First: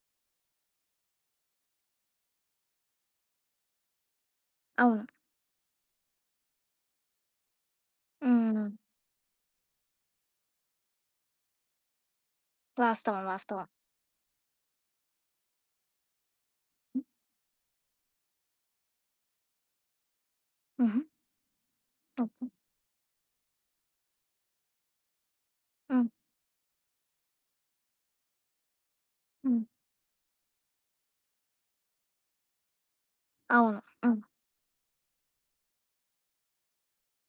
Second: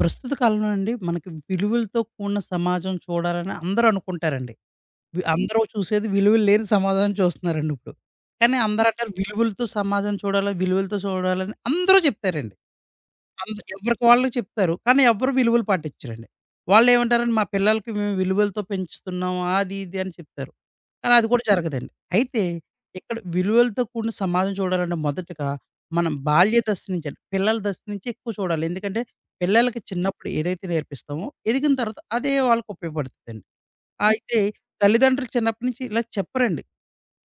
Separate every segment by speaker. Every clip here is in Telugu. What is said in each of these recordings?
Speaker 1: ప్రస్తుత కాలంలో అండి మనకి విలువలతో కూడిన సమాజం చూడాలని అందరూ అనుకుంటారండి.
Speaker 2: అవును.
Speaker 1: వి అందరూ చూసేది విలువలు లేని సమాజాన్ని చూస్తున్నారండి ఇప్పుడు. కానీ
Speaker 2: హ్మ్.
Speaker 1: అందరూ అంటారు విలువలతో సమాజం చూడాలి, విలువలతో చూడాలని అందరూ చెప్తారండి.
Speaker 2: వాస్తవం.
Speaker 1: అంద
Speaker 2: వాస్తవం.
Speaker 1: ఎవరికి వాళ్ళు చెప్తారు. కానీ ఎవ్వరు విలువలు పాటించరండి. వాళ్ళేమంటారండి మా పిల్లలకి మేము విలువలతో పెంచుతున్నాం అది ఇది అని చెప్తారు.
Speaker 2: హుహు.
Speaker 1: కానీ అది కూడా జరగదండి. అయితే
Speaker 2: ఓకే.
Speaker 1: ఇక్కడ విలువలతో కూడిన సమాజం చూడాలంటే మొదటగా
Speaker 2: హ్మ్.
Speaker 1: మనం బాల్య దశ నుంచండి, పిల్లల దశ నుంచి ఎక్కువ చూడాలి. ఎందుకంటే
Speaker 2: హ్మ్.
Speaker 1: పిల్లలకి చిన్నప్పుడు ఏదైతే నేర్పిస్తామో, ఎదిగిన తర్వాత అదే వాళ్ళకి ఉపయోగపడుతుందండి.
Speaker 2: అవును. హ్మ్.
Speaker 1: అయితే తల్లిదండ్రులు చిన్నప్పటి నుంచి ఇలా చెప్పరండి.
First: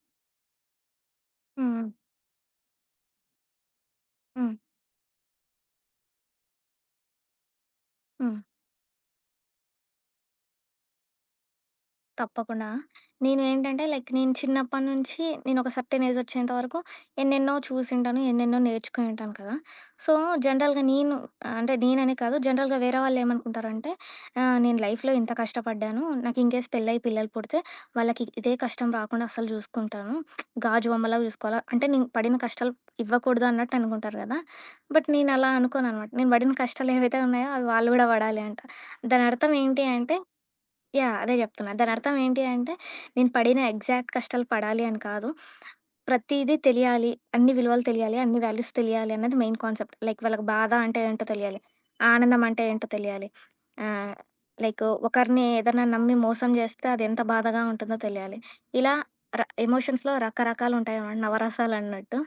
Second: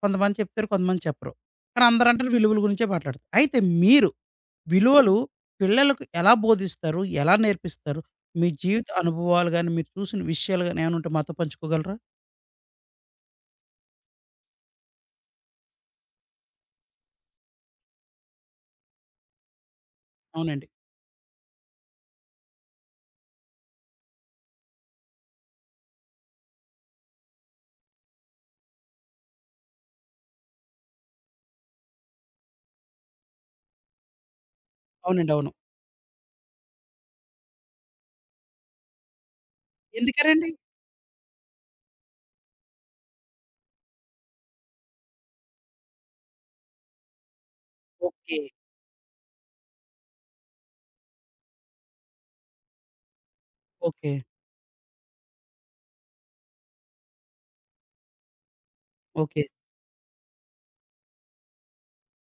Speaker 1: కొంతమంది చెప్తారు, కొంతమంది చెప్పరు. కానీ
Speaker 2: హ్మ్.
Speaker 1: అందరూ అంటారు విలువల గురించే మాట్లాడతారు. అయితే మీరు
Speaker 2: హ్మ్. హ్మ్.
Speaker 1: విలువలు పిల్లలకు ఎలా బోధిస్తారు? ఎలా నేర్పిస్తారు?
Speaker 2: హ్మ్.
Speaker 1: మీ జీవిత అనుభవాలు గాని, మీరు చూసిన విషయాలు గాని ఏమైనా ఉంటే మాతో పంచుకోగలరా?
Speaker 2: తప్పకుండా. నేను ఏంటంటే లైక్ చిన్నప్పటి నుంచి నేను ఒక సర్టెన్ ఏజ్ వచ్చేంత వరకు ఎన్నెన్నో చూసింటాను. ఎన్నెన్నో నేర్చుకొని ఉంటాను కదా! సో,
Speaker 1: అవునండి.
Speaker 2: జనరల్‌గా నేను అంటే నేననే కాదు, జనరల్‌గా వేరే వాళ్ళేమనుకుంటారంటే నేను లైఫ్‌లో ఇంత కష్టపడ్డాను. నాకు ఇన్‌కేస్ పెళ్లయి పిల్లలు పుడితే వాళ్ళకి ఇదే కష్టం రాకుండా అస్సలు చూసుకుంటాను. గాజు బొమ్మలా చూసుకోవాలా అంటే నేను పడిన కష్టాలు ఇవ్వకూడదు అన్నట్టు అనుకుంటారు కదా! బట్ నేను
Speaker 1: అవునండి.
Speaker 2: అలా
Speaker 1: అవును.
Speaker 2: అనుకోననమాట. నేను పడిన కష్టాలు ఏవైతే ఉన్నాయో అవి వాళ్ళు కూడా పడాలి అంట. దానర్థం ఏంటి అంటే
Speaker 1: ఎందుకనండి?
Speaker 2: అదే జెప్తున్నా. దానర్థం ఏంటి అంటే, నేను పడిన ఎగ్జాక్ట్ కష్టాలు పడాలి అని కాదు. ప్రతీదీ తెలియాలి. అన్ని విలువలు తెలియాలి. అన్ని
Speaker 1: ఓకే.
Speaker 2: వాల్యూస్ తెలియాలి అన్నది మెయిన్ కాన్సెప్ట్. లైక్ వాళ్ళకి బాధ అంటే ఏంటో తెలియాలి. ఆనందం అంటే ఏంటో తెలియాలి.
Speaker 1: ఓకే.
Speaker 2: ఆహ్, లైక్ ఒకరిని ఏదన్నా నమ్మి మోసం జేస్తే అదెంత బాధగా ఉంటుందో తెలియాలి. ఇలా
Speaker 1: ఓకే.
Speaker 2: ఎమోషన్స్‌లో రకరకాలుంటాయనమాట. నవరసాలన్నట్టు.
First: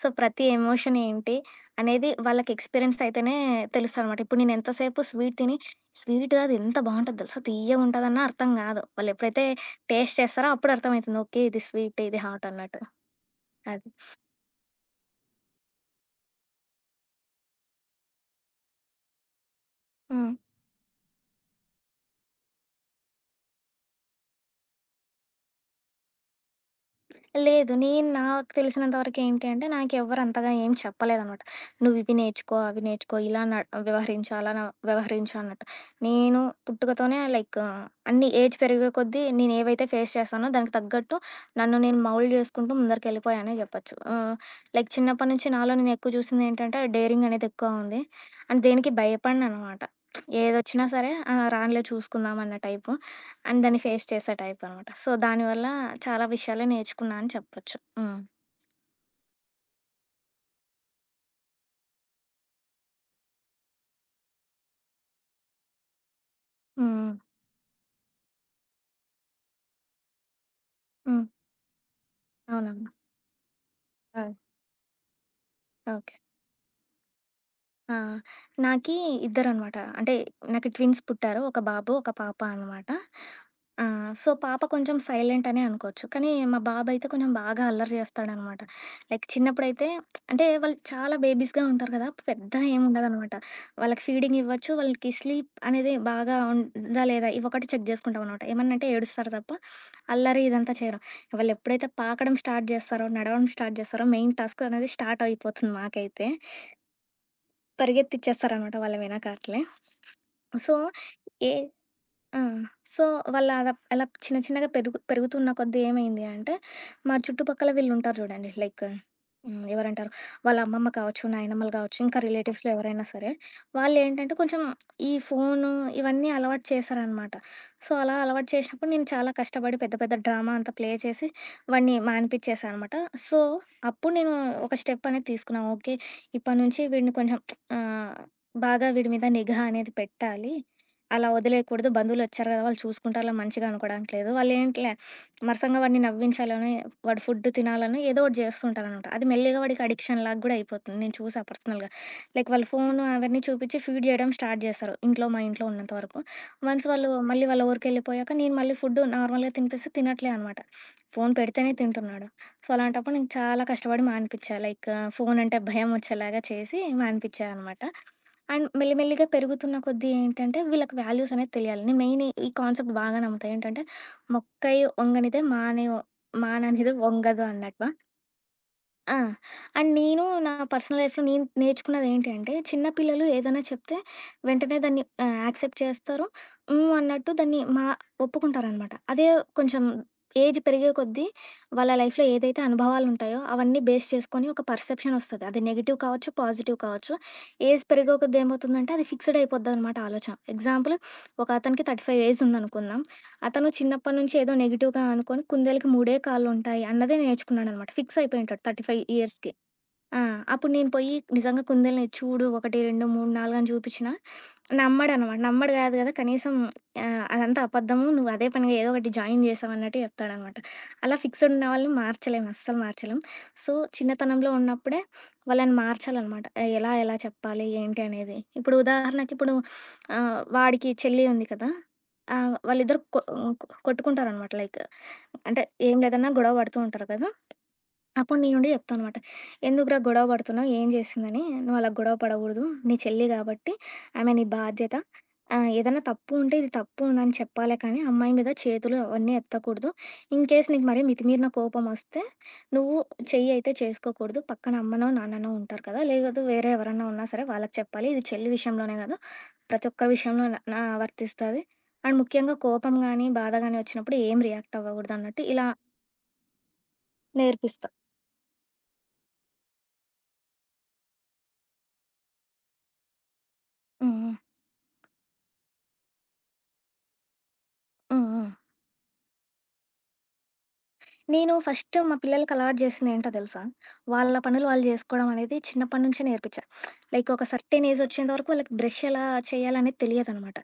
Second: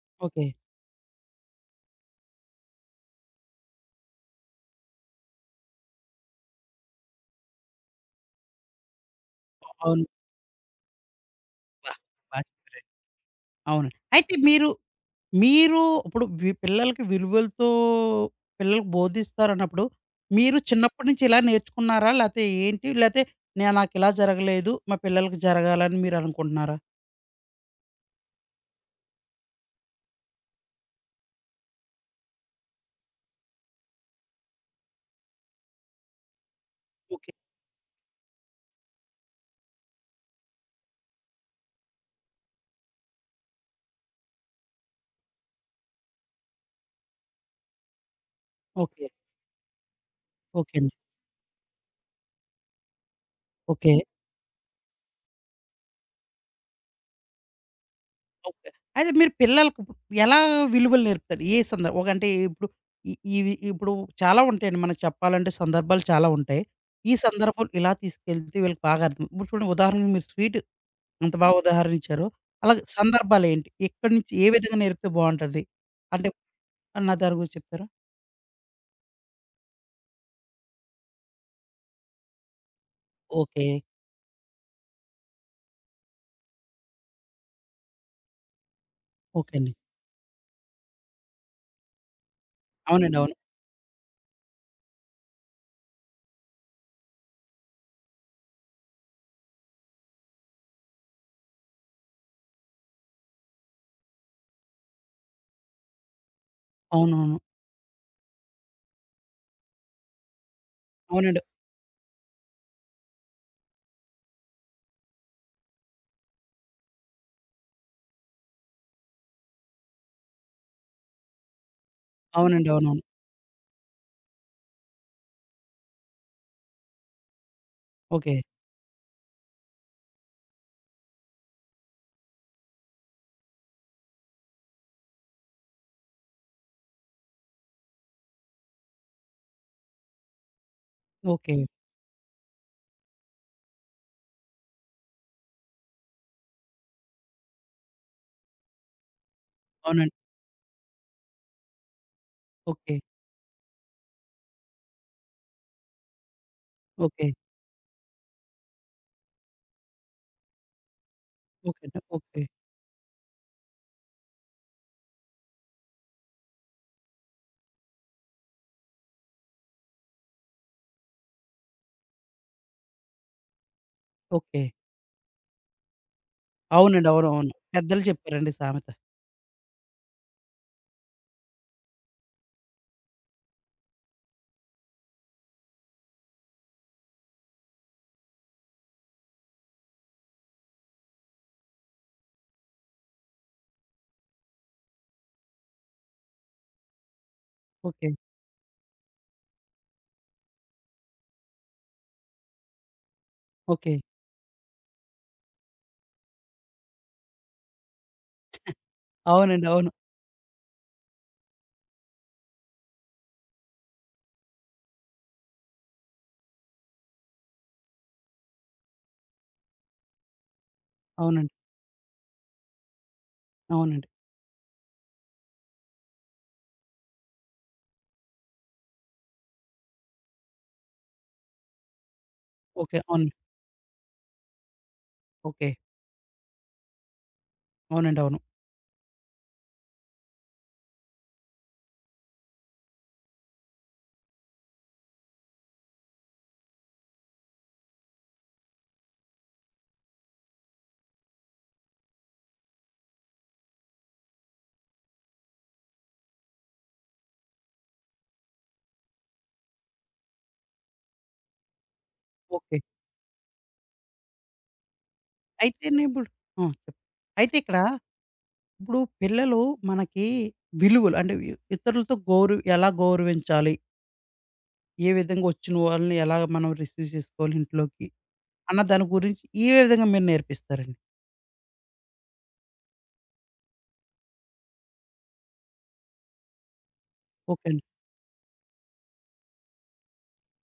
Speaker 2: సో, ప్రతి
Speaker 1: ఓకే.
Speaker 2: ఎమోషన్ ఏంటి అనేది వాళ్ళకి ఎక్స్‌పీరియన్స్ అయితేనే తెలుస్తదనమాట. ఇప్పుడు నేను ఎంతసేపు స్వీట్ తిని స్వీటు అది ఎంత బావుంటది తెలుసా! తియ్యగుంటదన్నా అర్థం గాదు. వాళ్ళెప్పుడైతే
Speaker 1: అవును.
Speaker 2: టేస్ట్ చేస్తారో అప్పుడు అర్థమయితుంది. ఓకే. ఇది
Speaker 1: బా!
Speaker 2: స్వీట్, ఇది
Speaker 1: బా!
Speaker 2: హాట్ అన్నట్టు. అది.
Speaker 1: అవునండి. అయితే మీరు మీరు ఇప్పుడు వి పిల్లలకి విలువలతో పిల్లలకి బోధిస్తారన్నప్పుడు,
Speaker 2: హ్మ్.
Speaker 1: మీరు చిన్నప్పటి నుంచి ఇలా నేర్చుకున్నారా? లేతే ఏంటి? లేతే నేను నాకిలా జరగలేదు. మా పిల్లలకి జరగాలని మీరు అనుకుంటున్నారా?
Speaker 2: లేదు. నేను నాకు తెలిసినంత వరకు ఏంటి అంటే, నాకెవ్వరు అంతగా ఏం చెప్పలేదనమాట. నువ్వివి నేర్చుకో, అవి నేర్చుకో, ఇలా వ్యవహరించు, అలా వ్యవహరించు అన్నట్టు. నేను పుట్టుకతోనే
Speaker 1: ఓకే.
Speaker 2: లైక్ అన్ని ఏజ్ పెరిగే కొద్దీ నేనేవైతే ఫేస్ చేశానో దానికి తగ్గట్టు నన్ను నేను మౌల్డ్ చేసుకుంటూ ముందరికెళ్ళిపోయానే చెప్పొచ్చు. లైక్ చిన్నప్పటి నుంచి నాలో నేను ఎక్కువ చూసిందేంటంటే డేరింగ్ అనేది ఎక్కువ ఉంది. అండ్ దేనికి
Speaker 1: ఓకే.
Speaker 2: భయపడననమాట.
Speaker 1: ఓకే
Speaker 2: ఏదొచ్చినా
Speaker 1: అండి.
Speaker 2: సరే రానిలే చూసుకుందాం అన్న టైపు. అండ్ దాన్ని
Speaker 1: ఓకే.
Speaker 2: ఫేస్ చేసే టైప్ అనమాట. సో, దానివల్ల చాలా విషయాలే నేర్చుకున్నా అని చెప్పొచ్చు. హ్మ్.
Speaker 1: ఓకే. అయితే మీరు పిల్లలకు ఇప్పుడు ఎలా విలువలు నేర్పుతారు? ఏ సందర్భం ఒక అంటే ఇప్పుడు ఇ ఇవి ఇప్పుడు చాలా ఉంటాయండి. మనకు చెప్పాలంటే సందర్భాలు చాలా ఉంటాయి.
Speaker 2: హ్మ్.
Speaker 1: ఈ సందర్భం ఇలా తీసుకెళ్తే వీళ్ళకి బాగా అర్థం ఇప్పుడు చూడండి ఉదాహరణకి మీరు స్వీట్
Speaker 2: హ్మ్.
Speaker 1: అంత బాగా ఉదాహరణించారు. అలాగే
Speaker 2: అవునవును.
Speaker 1: సందర్భాలేంటి? ఎక్కడి
Speaker 2: ఆ!
Speaker 1: నుంచి ఏ విధంగా నేర్పితే బావుంటది?
Speaker 2: ఓకే.
Speaker 1: అంటే నా దాని గురించి చెప్తారా?
Speaker 2: ఆ! నాకీ ఇద్దరనమాట. అంటే నాకు ట్విన్స్ పుట్టారు. ఒక బాబు, ఒక పాప అనమాట.
Speaker 1: ఓకే.
Speaker 2: సో, పాప కొంచెం సైలెంట్ అనే అనుకోవచ్చు. కానీ మా బాబయితే కొంచెం బాగా అల్లరి చేస్తాడనమాట. లైక్
Speaker 1: ఓకే అండి.
Speaker 2: చిన్నప్పుడైతే అంటే వాళ్ళు చాలా బేబీస్‌గా ఉంటారు కదా! పెద్ద
Speaker 1: అవునండి.
Speaker 2: ఏముండదనమాట.
Speaker 1: అవును.
Speaker 2: వాళ్ళకి ఫీడింగ్ ఇవ్వచ్చు. వాళ్ళకి స్లీప్ అనేది బాగా ఉందా లేదా ఇవొకటి చెక్ జేసుకుంటామనమాట. ఏమన్నంటే ఏడుస్తారు తప్ప అల్లరి ఇదంతా చేయరు. వాళ్ళెప్పుడైతే పాకడం స్టార్ట్ జేస్తారో, నడవడం స్టార్ట్ జేస్తారో మెయిన్ టాస్క్ అనేది స్టార్ట్ అయిపోతుంది మాకైతే.
Speaker 1: అవునవును.
Speaker 2: పరిగెత్తిచ్చేస్తారనమాట వాళ్ళ వెనకాట్లే. సో,
Speaker 1: అవునండి.
Speaker 2: ఏ ఆ! సో, వాళ్ళ అలా అలా చిన్న చిన్నగా పెరుగు పెరుగుతున్న కొద్దీ ఏమైంది అంటే, మా చుట్టుపక్కల వీళ్ళుంటారు చూడండి. లైక్ ఎవరంటారు వాళ్ళ అమ్మమ్మ కావచ్చు, నాయనమ్మలు కావచ్చు, ఇంకా రిలేటివ్స్‌లో
Speaker 1: అవునండి. అవునవును.
Speaker 2: ఎవరైనా సరే, వాళ్ళేంటంటే కొంచెం ఈ ఫోను ఇవన్నీ అలవాటు చేశారనమాట. సో, అలా
Speaker 1: ఓకే.
Speaker 2: అలవాటు చేసినప్పుడు నేను చాలా కష్టపడి పెద్ద పెద్ద డ్రామా అంతా ప్లే చేసి వాడిని మానిపిచ్చేశా అనమాట. సో, అప్పుడు నేను ఒక స్టెప్ అనేది తీసుకున్నా. ఓకే. ఇప్పటి నుంచి వీడిని కొంచెం ఆహ్, బాగా వీడి మీద నిఘా అనేది పెట్టాలి. అలా
Speaker 1: ఓకే.
Speaker 2: వదిలేయకూడదు. బంధువులొచ్చారు గదా! వాళ్ళు చూసుకుంటారులే మంచిగా అనుకోడానికి లేదు. వాళ్ళేంటిలే మరసంగా వాడిని నవ్వించాలని, వాడు ఫుడ్ తినాలని ఏదో ఒకటి జేస్తుంటారనమాట. అది మెల్లిగా వాడికి
Speaker 1: అవునండి.
Speaker 2: అడిక్షన్ లాగా గూడా అయిపోతుంది. నేను చూసా పర్సనల్‌గా. లైక్ వాళ్ళు
Speaker 1: ఓకే.
Speaker 2: ఫోను అవన్నీ చూపిచ్చి ఫీడ్ జేయడం స్టార్ట్ జేస్తారు. ఇంట్లో మా ఇంట్లో ఉన్నంత వరకు. వన్స్ వాళ్ళు
Speaker 1: ఓకే.
Speaker 2: మళ్ళీ వాళ్ళ ఊరికెళ్ళిపోయాక నేను మళ్ళీ ఫుడ్ నార్మల్‌గా తినిపిస్తే తినట్లే అనమాట. ఫోను పెడితేనే
Speaker 1: ఓకే అండి.
Speaker 2: తింటున్నాడు.
Speaker 1: ఓకే.
Speaker 2: సో, అలాంటప్పుడు నేను చాలా కష్టపడి మానిపిచ్చా. లైక్ ఫోనంటే భయం వచ్చేలాగా చేసి మానిపిచ్చా అనమాట. అండ్ మెల్లిమెల్లిగా పెరుగుతున్న కొద్దీ ఏంటంటే, వీళ్ళకి వాల్యూస్ అనేది తెలియాలి. నేను మెయిన్ ఈ కాన్సెప్ట్ బాగా నమ్ముతా. ఏంటంటే,
Speaker 1: ఓకే.
Speaker 2: "మొక్కై ఒంగనిదే మానే మాననిదే
Speaker 1: అవునండి.
Speaker 2: ఒంగదు"
Speaker 1: అవునవును.
Speaker 2: అన్నట్టు.
Speaker 1: పెద్దలు చెప్పారండి సామెత.
Speaker 2: ఆ! అండ్ నేను నా పర్సనల్ లైఫ్‌లో నేను నేర్చుకున్నదేంటి అంటే, చిన్న పిల్లలు ఏదైనా చెప్తే వెంటనే దాన్ని యాక్సెప్ట్ చేస్తారు. హ్మ్. అన్నట్టు దాన్ని ఒప్పుకుంటారనమాట. అదే కొంచెం ఏజ్ పెరిగే కొద్దీ వాళ్ళ లైఫ్‌లో ఏదైతే అనుభవాలుంటాయో, అవన్నీ బేస్ చేసుకొని ఒక పర్సెప్షనొస్తది. అది నెగెటివ్ కావచ్చు, పాజిటివ్ కావచ్చు. Age
Speaker 1: okay.
Speaker 2: పెరిగే కొద్దీ ఏమవుతుందంటే, అది ఫిక్స్‌డ్ అయిపోద్దనమాట ఆలోచన. ఎగ్జాంపుల్ ఒకతనికి 35 ఏజ్ ఉందనుకుందాం. అతను
Speaker 1: ఓకే.
Speaker 2: చిన్నప్పటి నుంచి ఏదో నెగిటివ్‌గా అనుకోని కుందేలుకి మూడే కాళ్ళుంటాయి అన్నదే నేర్చుకున్నాడనమాట. ఫిక్స్ అయిపోయుంటాడు 35 ఇయర్స్‌కి.
Speaker 1: అవునండి. అవును.
Speaker 2: ఆ! అప్పుడు నేను పోయి నిజంగా కుందేలుని చూడు 1, 2, 3, 4 అని చూపిచ్చినా నమ్మడనమాట. నమ్మడు కాదు కదా! కనీసం అదంతా అబద్ధము. నువ్వు అదే పనిగా ఏదో ఒకటి జాయిన్ చేశావు అన్నట్టు చెప్తాడనమాట. అలా ఫిక్స్‌డ్
Speaker 1: అవునండి.
Speaker 2: ఉన్న వాళ్ళని మార్చలేం. అస్సలు మార్చలేం. సో,
Speaker 1: అవునండి.
Speaker 2: చిన్నతనంలో ఉన్నప్పుడే వాళ్ళని మార్చాలనమాట. ఎలా ఎలా చెప్పాలి? ఏంటి అనేది. ఇప్పుడు ఉదాహరణకి ఇప్పుడు వాడికి చెల్లి ఉంది కదా!
Speaker 1: ఓకే.
Speaker 2: వాళ్ళిద్దరు కొ
Speaker 1: అవును.
Speaker 2: కొ కొట్టుకుంటారనమాట. లైక్ అంటే
Speaker 1: ఓకే.
Speaker 2: ఏం లేదన్నా గొడవ పడుతూ ఉంటారు కదా!
Speaker 1: అవునండి.
Speaker 2: అప్పుడు
Speaker 1: అవును.
Speaker 2: నేను ఉండి చెప్తానమాట. "ఎందుకురా గొడవ పడుతున్నావు? ఏం చేసిందని? నువ్వు అలా గొడవ పడకూడదు. నీ చెల్లి కాబట్టి ఆమె నీ బాధ్యత. ఏదైనా తప్పు ఉంటే ఇది తప్పు ఉందని చెప్పాలే కానీ అమ్మాయి మీద చేతులు అవన్నీ ఎత్తకూడదు. ఇన్‌కేస్ నీకు మరీ మితిమీరిన కోపం వస్తే నువ్వు చెయ్యి అయితే చేసుకోకూడదు. పక్కన అమ్మనో, నాన్ననో ఉంటారు కదా! లేదు వేరే ఎవరన్నా ఉన్నా సరే వాళ్ళకి చెప్పాలి. ఇది చెల్లి విషయంలోనే కాదు ప్రతి ఒక్క విషయంలో నా వర్తిస్తది. అండ్ ముఖ్యంగా
Speaker 1: ఓకే.
Speaker 2: కోపం గానీ, బాధ గానీ వచ్చినప్పుడు ఏం రియాక్ట్ అవ్వకూడదు" అన్నట్టు ఇలా
Speaker 1: అయితేనే ఇప్పుడు ఆ! చెప్పండి. అయితే ఇక్కడ
Speaker 2: నేర్పిస్తా.
Speaker 1: ఇప్పుడు పిల్లలు మనకి విలువలు అంటే ఇ ఇతరులతో గౌరవ ఎలా గౌరవించాలి?
Speaker 2: హ్మ్. హ్మ్.
Speaker 1: ఏ విధంగా వచ్చిన వాళ్ళని ఎలా మనం రిసీవ్ చేసుకోవాలి ఇంట్లోకి?
Speaker 2: హ్మ్. హ్మ్.
Speaker 1: అన్న దాని గురించి ఏ విధంగా మీరు నేర్పిస్తారండి?
Speaker 2: నేను ఫస్ట్ మా పిల్లలకి అలవాటు చేసింది ఏంటో తెలుసా? వాళ్ళ పనులు వాళ్ళు జేసుకోవడం అనేది చిన్నప్పటి నుంచే నేర్పించా. లైక్ ఒక
Speaker 1: ఓకే అండి.
Speaker 2: సర్టెన్ ఏజ్ వచ్చేంత వరకు వాళ్ళకి బ్రష్ ఎలా చేయాలనేది తెలియదనమాట.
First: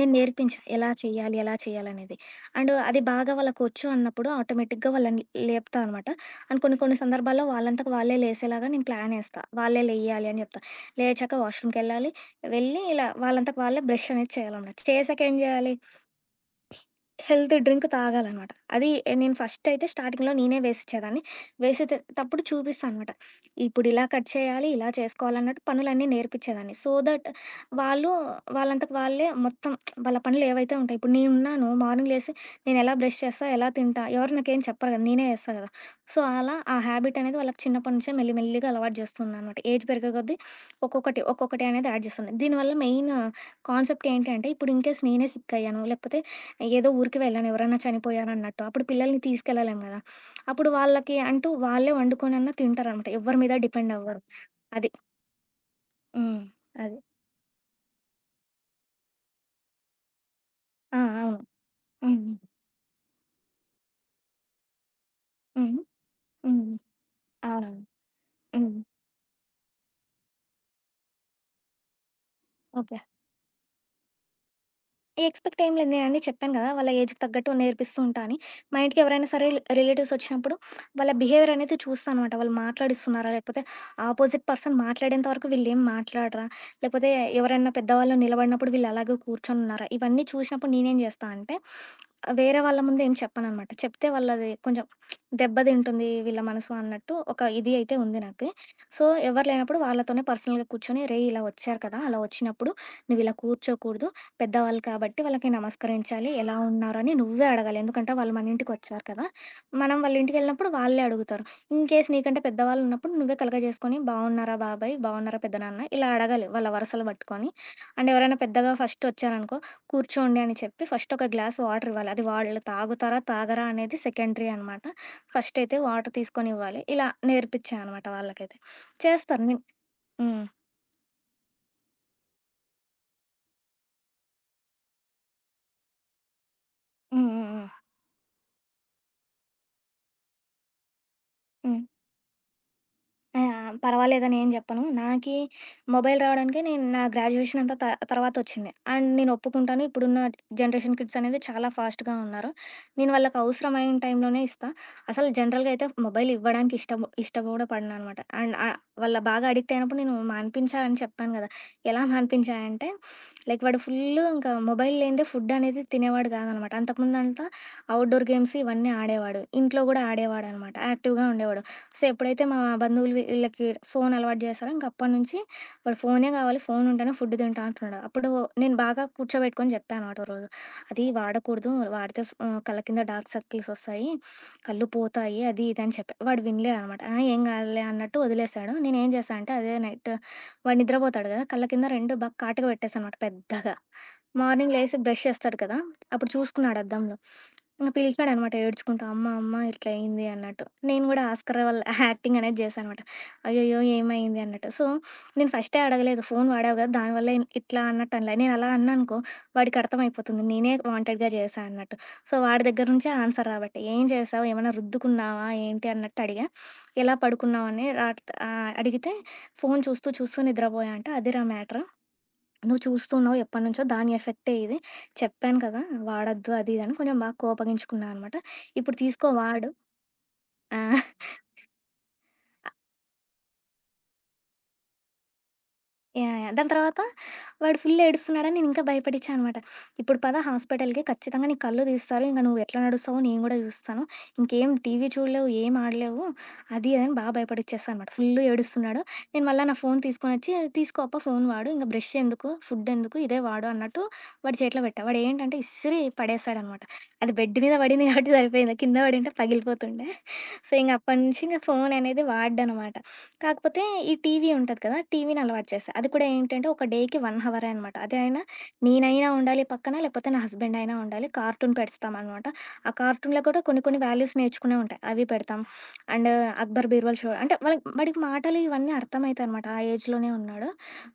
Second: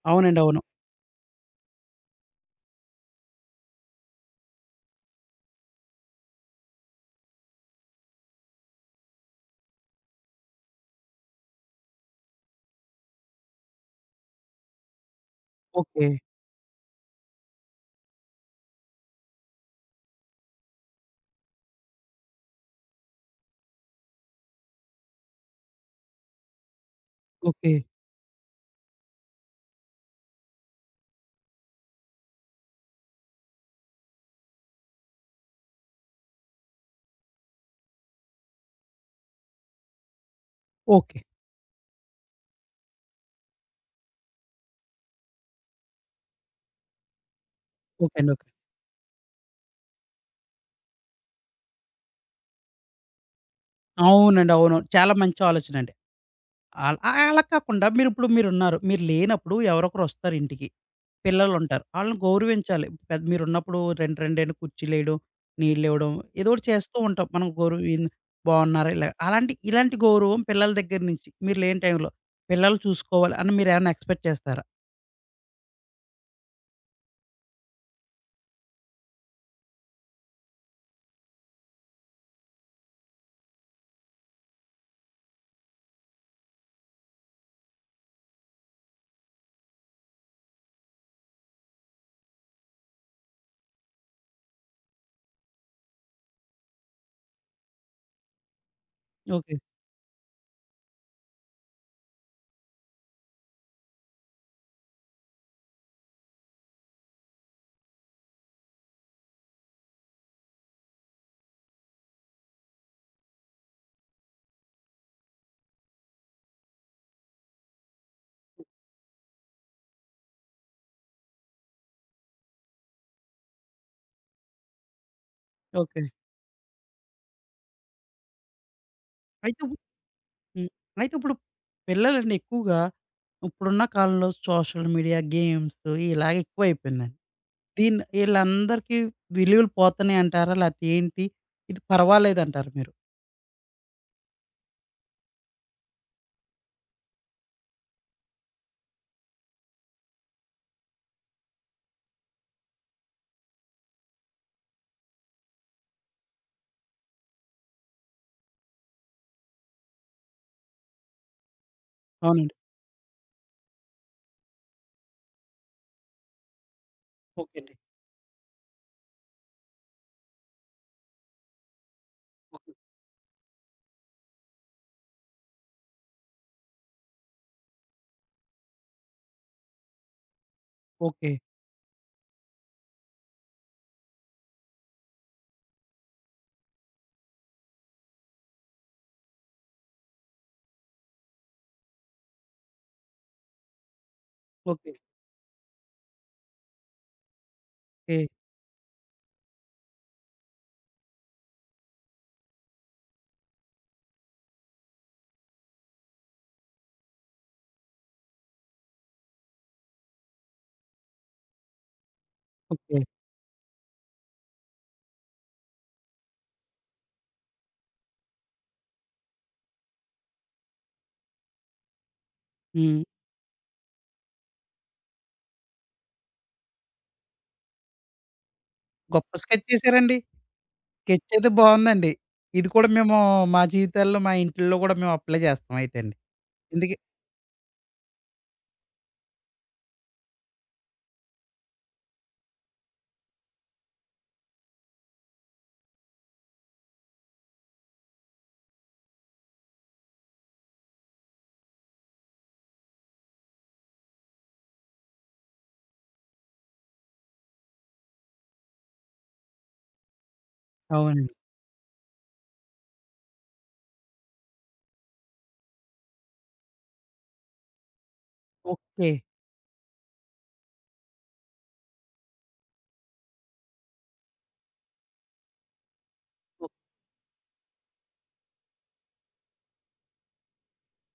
Speaker 2: నేను
Speaker 1: అవునండి.
Speaker 2: నేర్పించా.
Speaker 1: అవును.
Speaker 2: ఎలా చేయాలి? ఎలా చేయాలనేది. అండ్ అది బాగా వాళ్ళకొచ్చు అన్నప్పుడు ఆటోమేటిక్‌గా వాళ్ళని లేపుతా అనమాట. అండ్ కొన్ని కొన్ని సందర్భాల్లో వాళ్ళంతకు వాళ్ళే లేసేలాగా నేను ప్లాన్ ఏస్తా. వాళ్ళే లెయ్యాలి అని జెప్తా. లేచాక వాష్‌రూమ్‌కెళ్ళాలి. వెళ్ళి ఇలా వాళ్ళంతకు వాళ్ళే బ్రష్ అనేది చేయాలనమాట. చేశాక ఏం జేయాలి?
Speaker 1: ఓకే.
Speaker 2: హెల్తీ డ్రింక్ తాగాలనమాట. అది నేను ఫస్ట్ అయితే స్టార్టింగ్‌లో నేనే వేసిచ్చేదాన్ని. వేసేతే టప్పుడు చూపిస్తా అనమాట. ఇప్పుడిలా కట్ చేయాలి, ఇలా చేసుకోవాలన్నట్టు పనులన్నీ నేర్పిచ్చేదాన్ని. So that
Speaker 1: okay.
Speaker 2: వాళ్ళు వాళ్ళంతకు వాళ్ళే మొత్తం వాళ్ళ పనులేవైతే ఉంటాయి. ఇప్పుడు నేనున్నాను మార్నింగ్ లేసి నేనెలా బ్రష్ చేస్తా, ఎలా తింటా, ఎవరు నాకేం చెప్పరు కదా! నేనే చేస్తా కదా! సో, అలా హ్యాబిట్ అనేది వాళ్ళకి చిన్నప్పటి నుంచే మెల్లి మెల్లిగా అలవాటు చేస్తున్నానమాట. ఏజ్ పెరిగే కొద్దీ
Speaker 1: ఓకే.
Speaker 2: ఒక్కొక్కటి, ఒక్కొక్కటి అనేది యాడ్ చేస్తున్నా. దీనివల్ల మెయిన్ కాన్సెప్ట్ ఏంటి అంటే ఇప్పుడు ఇన్‌కేస్ నేనే సిక్ అయ్యాను లేకపోతే ఏదో ఊరికి వెళ్ళాను ఎవరైనా
Speaker 1: ఓకే అండి. ఓకే.
Speaker 2: చనిపోయారన్నట్టు. అప్పుడు పిల్లల్ని తీసుకెళ్ళలేం గదా! అప్పుడు వాళ్ళకి అంటూ వాళ్ళే వండుకొనన్నా తింటారనమాట. ఎవ్వరి మీద డిపెండ్ అవ్వరు.
Speaker 1: అవునండి. అవును.
Speaker 2: అది.
Speaker 1: చాలా మంచి ఆలోచనండి.
Speaker 2: హ్మ్. అది.
Speaker 1: ఆల్ అలా కాకుండా మీరిప్పుడు మీరున్నారు. మీరు ఉన్నారు, మీరు లేనప్పుడు ఎవరో ఒకరొస్తారు ఇంటికి.
Speaker 2: ఆ! అవును.
Speaker 1: పిల్లలుంటారు. ఆళ్ళని
Speaker 2: హ్మ్. హ్మ్.
Speaker 1: గౌరవించాలి. పెద్ మీరున్నప్పుడు 2 కుర్చీలేయడం,
Speaker 2: హ్మ్.
Speaker 1: నీళ్ళివ్వడం ఏదోకటి
Speaker 2: హ్మ్.
Speaker 1: చేస్తూ ఉంటాం. మనం
Speaker 2: అవునవును.
Speaker 1: గౌరవం ఈన్
Speaker 2: హ్మ్.
Speaker 1: బావున్నారా? ఇలా అలాంటి ఇలాంటి గౌరవం పిల్లల దగ్గర నుంచి మీరు లేని టైంలో పిల్లలు
Speaker 2: ఓకే.
Speaker 1: చూసుకోవాలి అని మీరేమన్నా ఎక్స్‌పెక్ట్ చేస్తారా?
Speaker 2: ఎక్స్‌పెక్ట్ ఏం లేదు. నేనన్నీ చెప్పాను గదా! వాళ్ళ ఏజ్‌కి తగ్గట్టు నేర్పిస్తూ ఉంటా అని. మా ఇంటికి ఎవరైనా సరే రిలేటివ్స్ వచ్చినప్పుడు వాళ్ళ బిహేవియర్ అనేది చూస్తా అనమాట. వాళ్ళు మాట్లాడిస్తున్నారా? లేకపోతే ఆపోజిట్ పర్సన్ మాట్లాడేంత వరకు వీళ్ళేం మాట్లాడరా? లేకపోతే ఎవరైనా పెద్దవాళ్ళు నిలబడినప్పుడు వీళ్ళు అలాగే కూర్చొనున్నారా? ఇవన్నీ చూసినప్పుడు నేనేం జేస్తా అంటే, వేరే వాళ్ళ ముందు ఏం చెప్పననమాట. చెప్తే వాళ్ళది కొంచెం దెబ్బతింటుంది వీళ్ళ మనసు అన్నట్టు ఒక ఇది అయితే ఉంది నాకి. సో, ఎవరు
Speaker 1: ఓకే.
Speaker 2: లేనప్పుడు వాళ్ళతోనే పర్సనల్‌గా కూర్చొని, "రేయ్! ఇలా వచ్చారు కదా! అలా వచ్చినప్పుడు నువ్వు ఇలా కూర్చోకూడదు. పెద్దవాళ్ళు కాబట్టి వాళ్ళకి నమస్కరించాలి. ఎలా ఉన్నారు అని నువ్వే అడగాలి. ఎందుకంటే వాళ్ళు మన ఇంటికొచ్చారు కదా! మనం వాళ్ళ ఇంటికెళ్ళినప్పుడు వాళ్ళే అడుగుతారు. ఇన్‌కేస్ నీకంటే పెద్దవాళ్ళు ఉన్నప్పుడు నువ్వే కలగజేసుకొని బావున్నారా బాబాయ్? బావున్నారా పెద్దనాన్న? ఇలా అడగాలి వాళ్ళ వరసలు పట్టుకొని. అండ్ ఎవరైనా పెద్దగా ఫస్ట్ వచ్చారనుకో కూర్చోండి అని చెప్పి ఫస్ట్ ఒక గ్లాస్ వాటర్ ఇవ్వాలి. అది వాళ్ళు తాగుతారా? తాగరా? అనేది సెకండరీ అనమాట. ఫస్ట్ అయితే
Speaker 1: ఓకే.
Speaker 2: వాటర్ తీసుకొనివ్వాలి. ఇలా నేర్పించా అనమాట వాళ్ళకైతే. చేస్తారు.
Speaker 1: అయితే ఇప్పు
Speaker 2: హ్మ్.
Speaker 1: హ్మ్. అయితే ఇప్పుడు పిల్లలండి ఎక్కువగా ఇప్పుడున్న కాలంలో సోషల్ మీడియా, గేమ్స్ ఇలాగ ఎక్కువైపోయిందండి.
Speaker 2: హ్మ్. హ్మ్. హ్మ్.
Speaker 1: దీన్ని ఈళ్ళందరికీ విలువలు పోతున్నాయంటారా? లేతే ఏంటి?
Speaker 2: హ్మ్.
Speaker 1: ఇది పర్వాలేదంటారా మీరు?
Speaker 2: ఆ! పర్వాలేదని ఏం చెప్పను. నాకీ మొబైల్ రావడానికి నేను నా గ్రాడ్యుయేషన్ అంతా తర్వాతొచ్చింది. అండ్ నేను ఒప్పుకుంటాను. ఇప్పుడున్న జనరేషన్ కిడ్స్ అనేది చాలా ఫాస్ట్‌గా ఉన్నారు. నేను వాళ్ళకి అవసరమైన టైంలోనే ఇస్తా. అసలు జనరల్‌గా అయితే మొబైల్ ఇవ్వడానికి ఇష్టం కూడా పడననమాట. అండ్ వాళ్ళ బాగా అడిక్ట్ అయినప్పుడు నేను మాన్పించా అని చెప్పాను కదా! ఎలా
Speaker 1: అవునండి.
Speaker 2: మాన్పించా అంటే, లైక్ వాడు ఫుల్లు ఇంకా మొబైల్ లేనిదే ఫుడ్ అనేది తినేవాడు కాదనమాట. అంతకుముందంతా
Speaker 1: ఓకే అండి.
Speaker 2: ఔట్‌డోర్ గేమ్స్ ఇవన్నీ ఆడేవాడు. ఇంట్లో కూడా ఆడేవాడనమాట. యాక్టివ్‌గా ఉండేవాడు. సో, ఎప్పుడైతే మా
Speaker 1: ఓకే.
Speaker 2: బంధువులు వీళ్ళకి ఫోను అలవాటు చేశారో, ఇంక అప్పటినుంచి వాడు ఫోనే కావాలి, ఫోను ఉంటేనే ఫుడ్ తింటా అంటున్నాడు. అప్పుడు నేను బాగా కూర్చోబెట్టుకొని చెప్పా అనమాట ఓ రోజు. అది
Speaker 1: ఓకే.
Speaker 2: వాడకూడదు, వాడితే కళ్ళ కింద డార్క్ సర్కిల్స్ వస్తాయి, కళ్ళు పోతాయి, అది ఇది అని చెప్పా. వాడు వినలేదనమాట. ఆ! ఏం కాదులే అన్నట్టు వదిలేసాడు. నేనేం చేశా అంటే, అదే నైట్ వాడు నిద్రపోతాడు కదా! కళ్ళ కింద 2 బాగా కాటుక పెట్టేసా అనమాట పెద్దగా. Morning
Speaker 1: okay.
Speaker 2: లేసి బ్రష్ చేస్తాడు కదా! అప్పుడు చూసుకున్నాడు అద్దంలో. ఇంక
Speaker 1: ఓకే.
Speaker 2: పిలిచాడనమాట ఏడ్చుకుంటూ, "అమ్మ, అమ్మ ఇట్లా అయింది" అన్నట్టు. నేను గూడా ఆస్కార్ వాళ్ళ యాక్టింగ్ అనేది జేశాను అనమాట. "అయ్యయ్యో! ఏమైంది?" అన్నట్టు. సో, నేను ఫస్టే అడగలేదు. "ఫోను వాడావు గదా! దానివల్లే ఇట్లా" అన్నట్టు అనలే. నేను అలా అన్నా అనుకో వాడికి అర్థమైపోతుంది. నేనే వాంటెడ్‌గా జేశా అన్నట్టు. సో, వాడి దగ్గర
Speaker 1: ఓకే.
Speaker 2: నుంచే ఆన్సర్ రాబట్టే. "ఏం చేశావు? ఏమన్నా రుద్దుకున్నావా? ఏంటి?" అన్నట్టు అడిగా. "ఎలా పడుకున్నావు?" అని అడిగితే, "ఫోను చూస్తూ, చూస్తూ నిద్రపోయా" అంటే, "అదిరా మ్యాటర్. నువ్వు
Speaker 1: హ్మ్.
Speaker 2: చూస్తున్నావు ఎప్పటినుంచో దాని ఎఫెక్టే ఇది. చెప్పాను కదా! వాడొద్దు అది ఇది అని కొంచెం బాగా కోపగించుకున్నా అనమాట. ఇప్పుడు తీసుకో
Speaker 1: గొప్ప స్కెచ్
Speaker 2: వాడు.
Speaker 1: ఏసారండి.
Speaker 2: ఆ!
Speaker 1: స్కెచ్ అయితే బావుందండి. ఇది కూడా మేము మా జీవితాల్లో మా ఇంటిల్లో కూడా మేము అప్లై చేస్తాం అయితే అండి.
Speaker 2: యాహ్! యాహ్! దాని
Speaker 1: ఇందుకే
Speaker 2: తర్వాత వాడు ఫుల్ ఏడుస్తున్నాడని నేనింకా భయపడిచ్చా అనమాట. ఇప్పుడు పద హాస్పిటల్‌కి ఖచ్చితంగా నీ కళ్ళు తీస్తారు. ఇంక నువ్వు ఎట్లా నడుస్తావో నేను గూడా చూస్తాను. ఇంకేం టీవీ చూడలేవు, ఏం ఆడలేవు అది ఇదని బా భయపడిచ్చేసా అనమాట. ఫుల్ ఏడుస్తున్నాడు. నేను మళ్ళా నా ఫోను తీసుకొనొచ్చి తీసుకో ఫోను వాడు. ఇంక బ్రష్ ఎందుకు? ఫుడ్ ఎందుకు? ఇదే వాడు అన్నట్టు వాడి చేతిలో పెట్టా. వాడేంటంటే ఇసిరి పడేసాడనమాట. అది బెడ్ మీద పడింది కాబట్టి సరిపోయింది. కింద పడింటే పగిలిపోతుండే. సో, ఇంగప్పటి
Speaker 1: అవునండి.
Speaker 2: నుంచి ఇంక ఫోననేది వాడనమాట. కాకపోతే ఈ టీవీ ఉంటది కదా! టీవీని అలవాటు చేశా. అది కూడా ఏంటంటే ఒక డేకి 1 హవరే అనమాట. అది అయినా
Speaker 1: ఓకే.
Speaker 2: నేనైనా ఉండాలి పక్కన, లేకపోతే నా హస్బెండ్ అయినా ఉండాలి. కార్టూన్ పెడతామనమాట. ఆ కార్టూన్‌లో కూడా కొన్ని కొన్ని వాల్యూస్ నేర్చుకునేవి ఉంటాయి. అవి పెడతాం. అండ్
Speaker 1: ఓక్
Speaker 2: 'అక్బర్ బీర్బల్' షో అంటే వాడికి మాటలు ఇవన్నీ అర్థమయితాయనమాట. ఆ ఏజ్‌లోనే ఉన్నాడు.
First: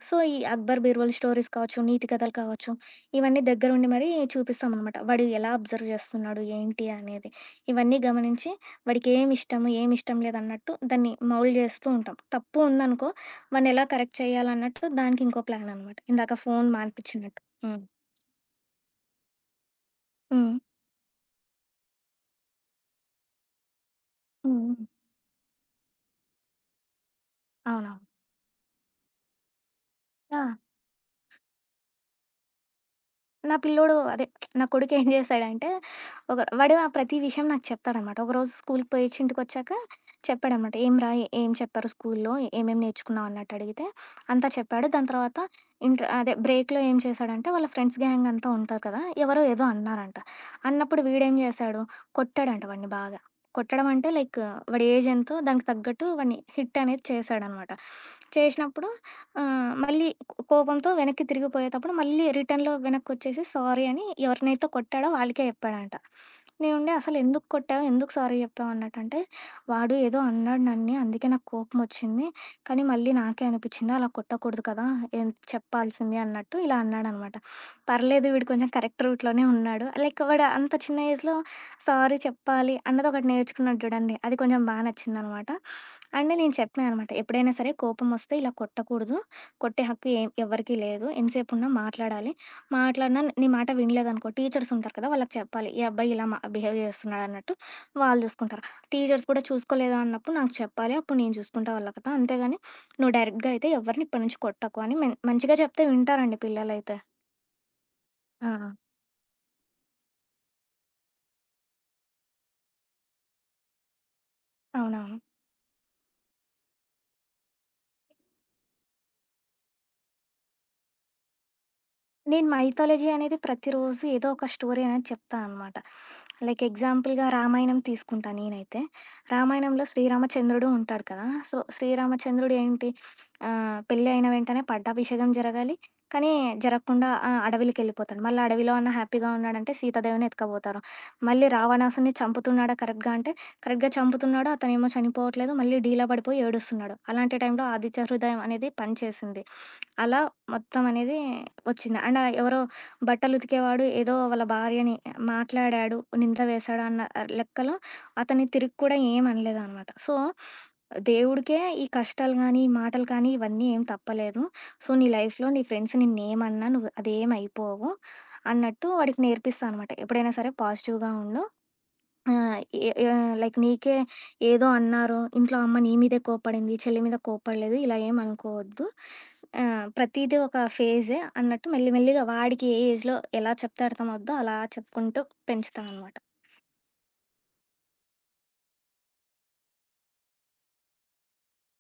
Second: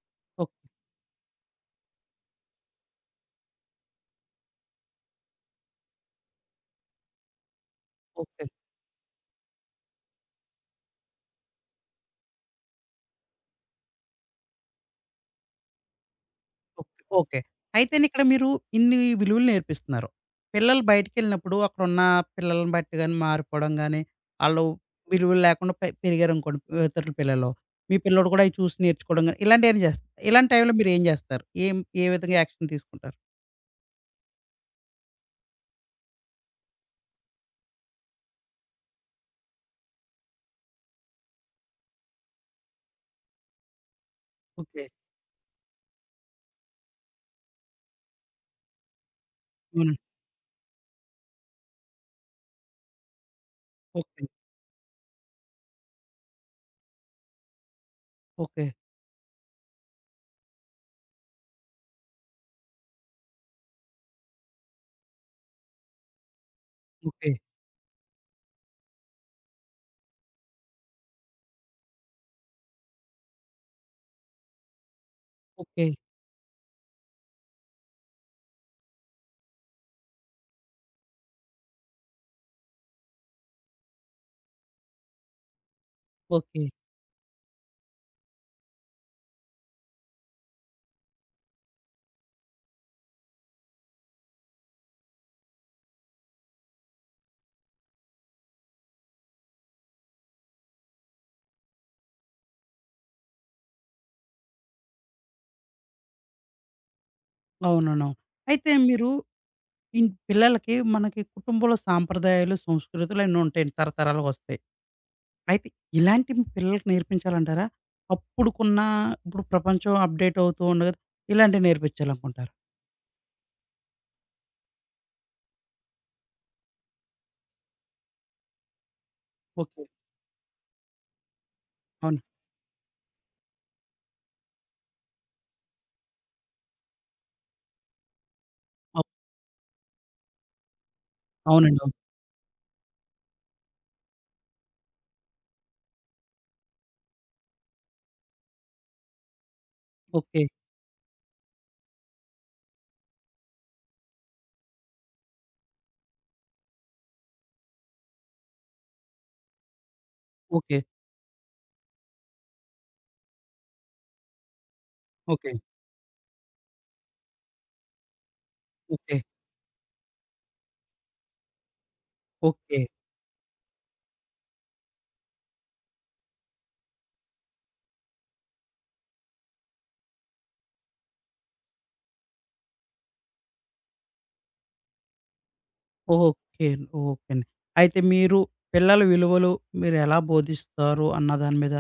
Speaker 2: సో, ఈ
Speaker 1: ఓకే.
Speaker 2: 'అక్బర్ బీర్బల్' స్టోరీస్ కావచ్చు, నీతి కథలు కావచ్చు, ఇవన్నీ దగ్గరుండి మరీ చూపిస్తామనమాట. వాడు ఎలా అబ్జర్వ్ చేస్తున్నాడు, ఏంటి అనేది. ఇవన్నీ
Speaker 1: ఓకే.
Speaker 2: గమనించి వాడికి ఏమి ఇష్టం లేదన్నట్టు దాన్ని మౌల్డ్ చేస్తూ ఉంటాం. తప్పు ఉందనుకో వాడిని ఎలా కరెక్ట్ చేయాలన్నట్టు దానికి ఇంకో ప్లాన్ అనమాట. ఇందాక ఫోను
Speaker 1: ఓకే. ఓకే.
Speaker 2: మాన్పించినట్టు. హ్మ్.
Speaker 1: అయితేని ఇక్కడ మీరు ఇన్ని విలువలు నేర్పిస్తున్నారు.
Speaker 2: హ్మ్.
Speaker 1: పిల్లలు బయటికెళ్ళినప్పుడు అక్కడున్న పిల్లలని బట్టి గాని మారిపోవడం గాని,
Speaker 2: హ్మ్.
Speaker 1: ఆళ్ళు
Speaker 2: హ్మ్.
Speaker 1: విలువలు లేకుండా పె పెరిగారనుకోండి ఇతరుల పిల్లలు. మీ
Speaker 2: అవునవును.
Speaker 1: పిల్లోడు కూడా అయి చూసి నేర్చుకోవడం గాని, ఇలాంటియన్నీ చేస్తారు.
Speaker 2: ఆ!
Speaker 1: ఇలాంటి టైంలో మీరేం చేస్తారు? ఏం ఏ విధంగా యాక్షన్ తీసుకుంటారు?
Speaker 2: నా పిల్లోడు అదే నా కొడుకు ఏం చేశాడంటే, వాడు ఆ ప్రతి విషయం నాకు చెప్తాడనమాట. ఒకరోజు స్కూల్‌కి పోయొచ్చి ఇంటికొచ్చాక చెప్పాడనమాట. "ఏమిరా ఏం చెప్పారు స్కూల్‌లో? ఏమేం నేర్చుకున్నావు?" అన్నట్టు అడిగితే అంతా
Speaker 1: ఓకే.
Speaker 2: చెప్పాడు. దాని తర్వాత ఇంటర్ అదే బ్రేక్‌లో ఏం చేశాడంటే, వాళ్ళ ఫ్రెండ్స్ గ్యాంగ్ అంతా ఉంటారు కదా! ఎవరో ఏదో
Speaker 1: అవునండి.
Speaker 2: అన్నారంట. అన్నప్పుడు వీడేం చేశాడు, కొట్టాడంట వాడిని బాగా. కొట్టడం అంటే
Speaker 1: ఓకే.
Speaker 2: లైక్ వాడి ఏజ్ ఎంతో దానికి తగ్గట్టు వాడిని హిట్ అనేది చేశాడనమాట.
Speaker 1: ఓకే.
Speaker 2: చేసినప్పుడు ఆ! మళ్ళీ కోపంతో వెనక్కి తిరిగిపోయేతప్పుడు మళ్ళీ రిటర్న్‌లో వెనక్కొచ్చేసి సారీ అని ఎవరినైతే కొట్టాడో వాళ్ళకే చెప్పాడంట. నేనుండి
Speaker 1: ఓకే.
Speaker 2: అసలెందుకు కొట్టావు? ఎందుకు సారీ చెప్పావు? అన్నట్టంటే, వాడు ఏదో అన్నాడు నన్ని అందుకే నాకు కోపమొచ్చింది. కానీ మళ్ళీ నాకే అనిపిచ్చింది అలా కొట్టకూడదు కదా! ఏం
Speaker 1: ఓకే.
Speaker 2: చెప్పాల్సింది అన్నట్టు ఇలా అన్నాడనమాట. పర్లేదు వీడు కొంచెం కరెక్ట్ రూట్‌లోనే ఉన్నాడు. లైక్ వాడు అంత చిన్న ఏజ్‌లో సారీ చెప్పాలి అన్నదొకటి నేర్చుకున్నాడు చూడండి. అది కొంచెం బా నచ్చిందనమాట. అండ్ నేను
Speaker 1: ఓకే.
Speaker 2: చెప్పా అనమాట. ఎప్పుడైనా సరే కోపమొస్తే ఇలా కొట్టకూడదు. కొట్టే హక్కు ఎవ్వరికీ లేదు. ఎంతసేపున్నా మాట్లాడాలి. మాట్లాడినా నీ మాట వినలేదనుకో టీచర్స్ ఉంటారు కదా! వాళ్ళకి చెప్పాలి. ఈ అబ్బాయి ఇలా బిహేవ్ చేస్తున్నాడన్నట్టు వాళ్ళు చూసుకుంటారు. టీచర్స్ కూడా చూసుకోలేదా అన్నప్పుడు నాకు చెప్పాలి. అప్పుడు నేను చూసుకుంటా వాళ్ళ కథ. అంతేగాని నువ్వు డైరెక్ట్‌గా అయితే ఎవరిని ఇప్పటి నుంచి కొట్టకు అని మంచిగా చెప్తే వింటారండి పిల్లలైతే.
Speaker 1: అవునవును.
Speaker 2: ఆ!
Speaker 1: అయితే మీరు ఇన్ పిల్లలకి మనకి కుటుంబంలో సాంప్రదాయాలు, సంస్కృతులు అన్నీ ఉంటాయండి తరతరాలుగా వస్తాయి.
Speaker 2: అవునవును.
Speaker 1: అయితే ఇలాంటివి పిల్లలకి నేర్పించాలంటారా? అప్పుడుకున్న ఇప్పుడు ప్రపంచం అప్‌డేట్ అవుతూ ఉండగా ఇలాంటివి
Speaker 2: నేను
Speaker 1: నేర్పించాలనుకుంటారా?
Speaker 2: మైథాలజీ అనేది ప్రతిరోజు ఏదో ఒక స్టోరీ అనేది చెప్తాను అనమాట. లైక్ ఎగ్జాంపుల్‌గా రామాయణం తీసుకుంటా నేనైతే. రామాయణంలో
Speaker 1: ఓకే.
Speaker 2: శ్రీరామచంద్రుడు ఉంటాడు కదా! సో,
Speaker 1: అవును.
Speaker 2: శ్రీరామచంద్రుడు ఏంటి పెళ్లి అయిన వెంటనే పట్టాభిషేకం జరగాలి. కానీ జరగకుండా అడవిలకెళ్ళిపోతాడు. మళ్ళీ అడవిలో అన్నా
Speaker 1: అవ్
Speaker 2: హ్యాపీగా ఉన్నాడంటే సీతాదేవిని ఎత్తుకుపోతారు. మళ్ళీ
Speaker 1: అవునండి. అవును.
Speaker 2: రావణాసురుడిని చంపుతున్నాడా కరెక్ట్‌గా అంటే కరెక్ట్‌గా చంపుతున్నాడు. అతనేమో చనిపోవట్లేదు. మళ్ళీ డీలా పడిపోయి ఏడుస్తున్నాడు. అలాంటి టైంలో ఆదిత్య హృదయం అనేది పనిచేసింది. అలా
Speaker 1: ఓకే.
Speaker 2: మొత్తం అనేది వచ్చింది. అండ్ ఎవరో బట్టలు ఉతికేవాడు ఏదో వాళ్ళ భార్యని మాట్లాడాడు, నింద వేశాడు అన్న లెక్కలో అతన్ని తిరిగి కూడా ఏమి అనలేదనమాట. So,
Speaker 1: okay.
Speaker 2: దేవుడికే ఈ కష్టాలు గానీ, ఈ మాటలు కానీ ఇవన్నీ ఏం తప్పలేదు. సో, నీ లైఫ్‌లో
Speaker 1: ఓకే.
Speaker 2: నీ ఫ్రెండ్స్ నిన్నేమన్నా నువ్వు అదేమి అయిపోవు అన్నట్టు
Speaker 1: ఓకే.
Speaker 2: వాడికి నేర్పిస్తా అనమాట. ఎప్పుడైనా సరే పాజిటివ్‌గా ఉండు. ఆ!
Speaker 1: ఓకే.
Speaker 2: లైక్ నీకే ఏదో అన్నారు. ఇంట్లో అమ్మ నీ మీదే కోప్పడింది. చెల్లి మీద కోప్పడలేదు. ఇలా ఏమి అనుకోవద్దు. ప్రతీది ఒక ఫేజే అన్నట్టు మెల్లి మెల్లిగా వాడికి ఏ ఏజ్‌లో ఎలా చెప్తే అర్థమవుద్దో అలా చెప్పుకుంటూ పెంచుతా అనమాట.
Speaker 1: ఓకే. ఓకే అండి. అయితే మీరు పిల్లల విలువలు మీరెలా బోధిస్తారు అన్న దాని మీద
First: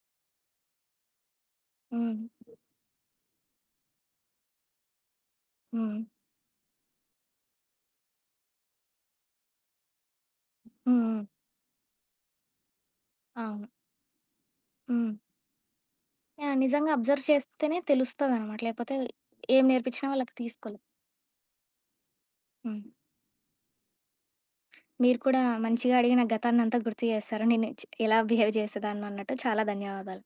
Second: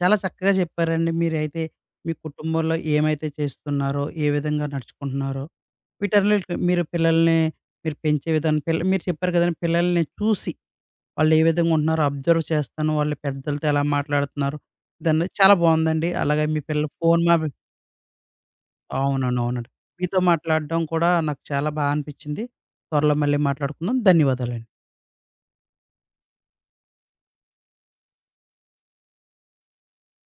Speaker 1: చాలా చక్కగా చెప్పారండి. మీరైతే మీ
Speaker 2: హ్మ్.
Speaker 1: కుటుంబంలో ఏమైతే చేస్తున్నారో, ఏ విధంగా నడుచుకుంటున్నారో,
Speaker 2: హ్మ్.
Speaker 1: వీటన్నిటిని మీరు పిల్లల్ని మీరు పెంచే విధానం పిల్ల మీరు చెప్పారు కదండీ! పిల్లల్ని చూసి
Speaker 2: హ్మ్. హ్మ్.
Speaker 1: వాళ్ళు ఏ విధంగా ఉంటున్నారో అబ్జర్వ్ చేస్తాను. వాళ్ళు
Speaker 2: అవును.
Speaker 1: పెద్దలతో ఎలా మాట్లాడుతున్నారు.
Speaker 2: హ్మ్.
Speaker 1: దాన్ని చాలా బావుందండి. అలాగే
Speaker 2: యాహ్!
Speaker 1: మీ పిల్లలు
Speaker 2: నిజంగా
Speaker 1: ఫోను
Speaker 2: అబ్జర్వ్
Speaker 1: మా
Speaker 2: చేస్తేనే తెలుస్తదనమాట. లేకపోతే
Speaker 1: అవునండి.
Speaker 2: ఏం
Speaker 1: అవునండి.
Speaker 2: నేర్పించినా
Speaker 1: మీతో
Speaker 2: వాళ్ళకి
Speaker 1: మాట్లాడడం
Speaker 2: తీసుకోలేం.
Speaker 1: కూడా నాకు చాలా బా అనిపించింది.
Speaker 2: హ్మ్.
Speaker 1: త్వరలో మళ్ళీ మాట్లాడుకుందాం. ధన్యవాదాలండి.
Speaker 2: మీరు కూడా మంచిగా అడిగి నా గతాన్నంతా గుర్తు చేశారు. నేను ఎలా బిహేవ్ చేసేదాన్నో అన్నట్టు. చాలా ధన్యవాదాలు.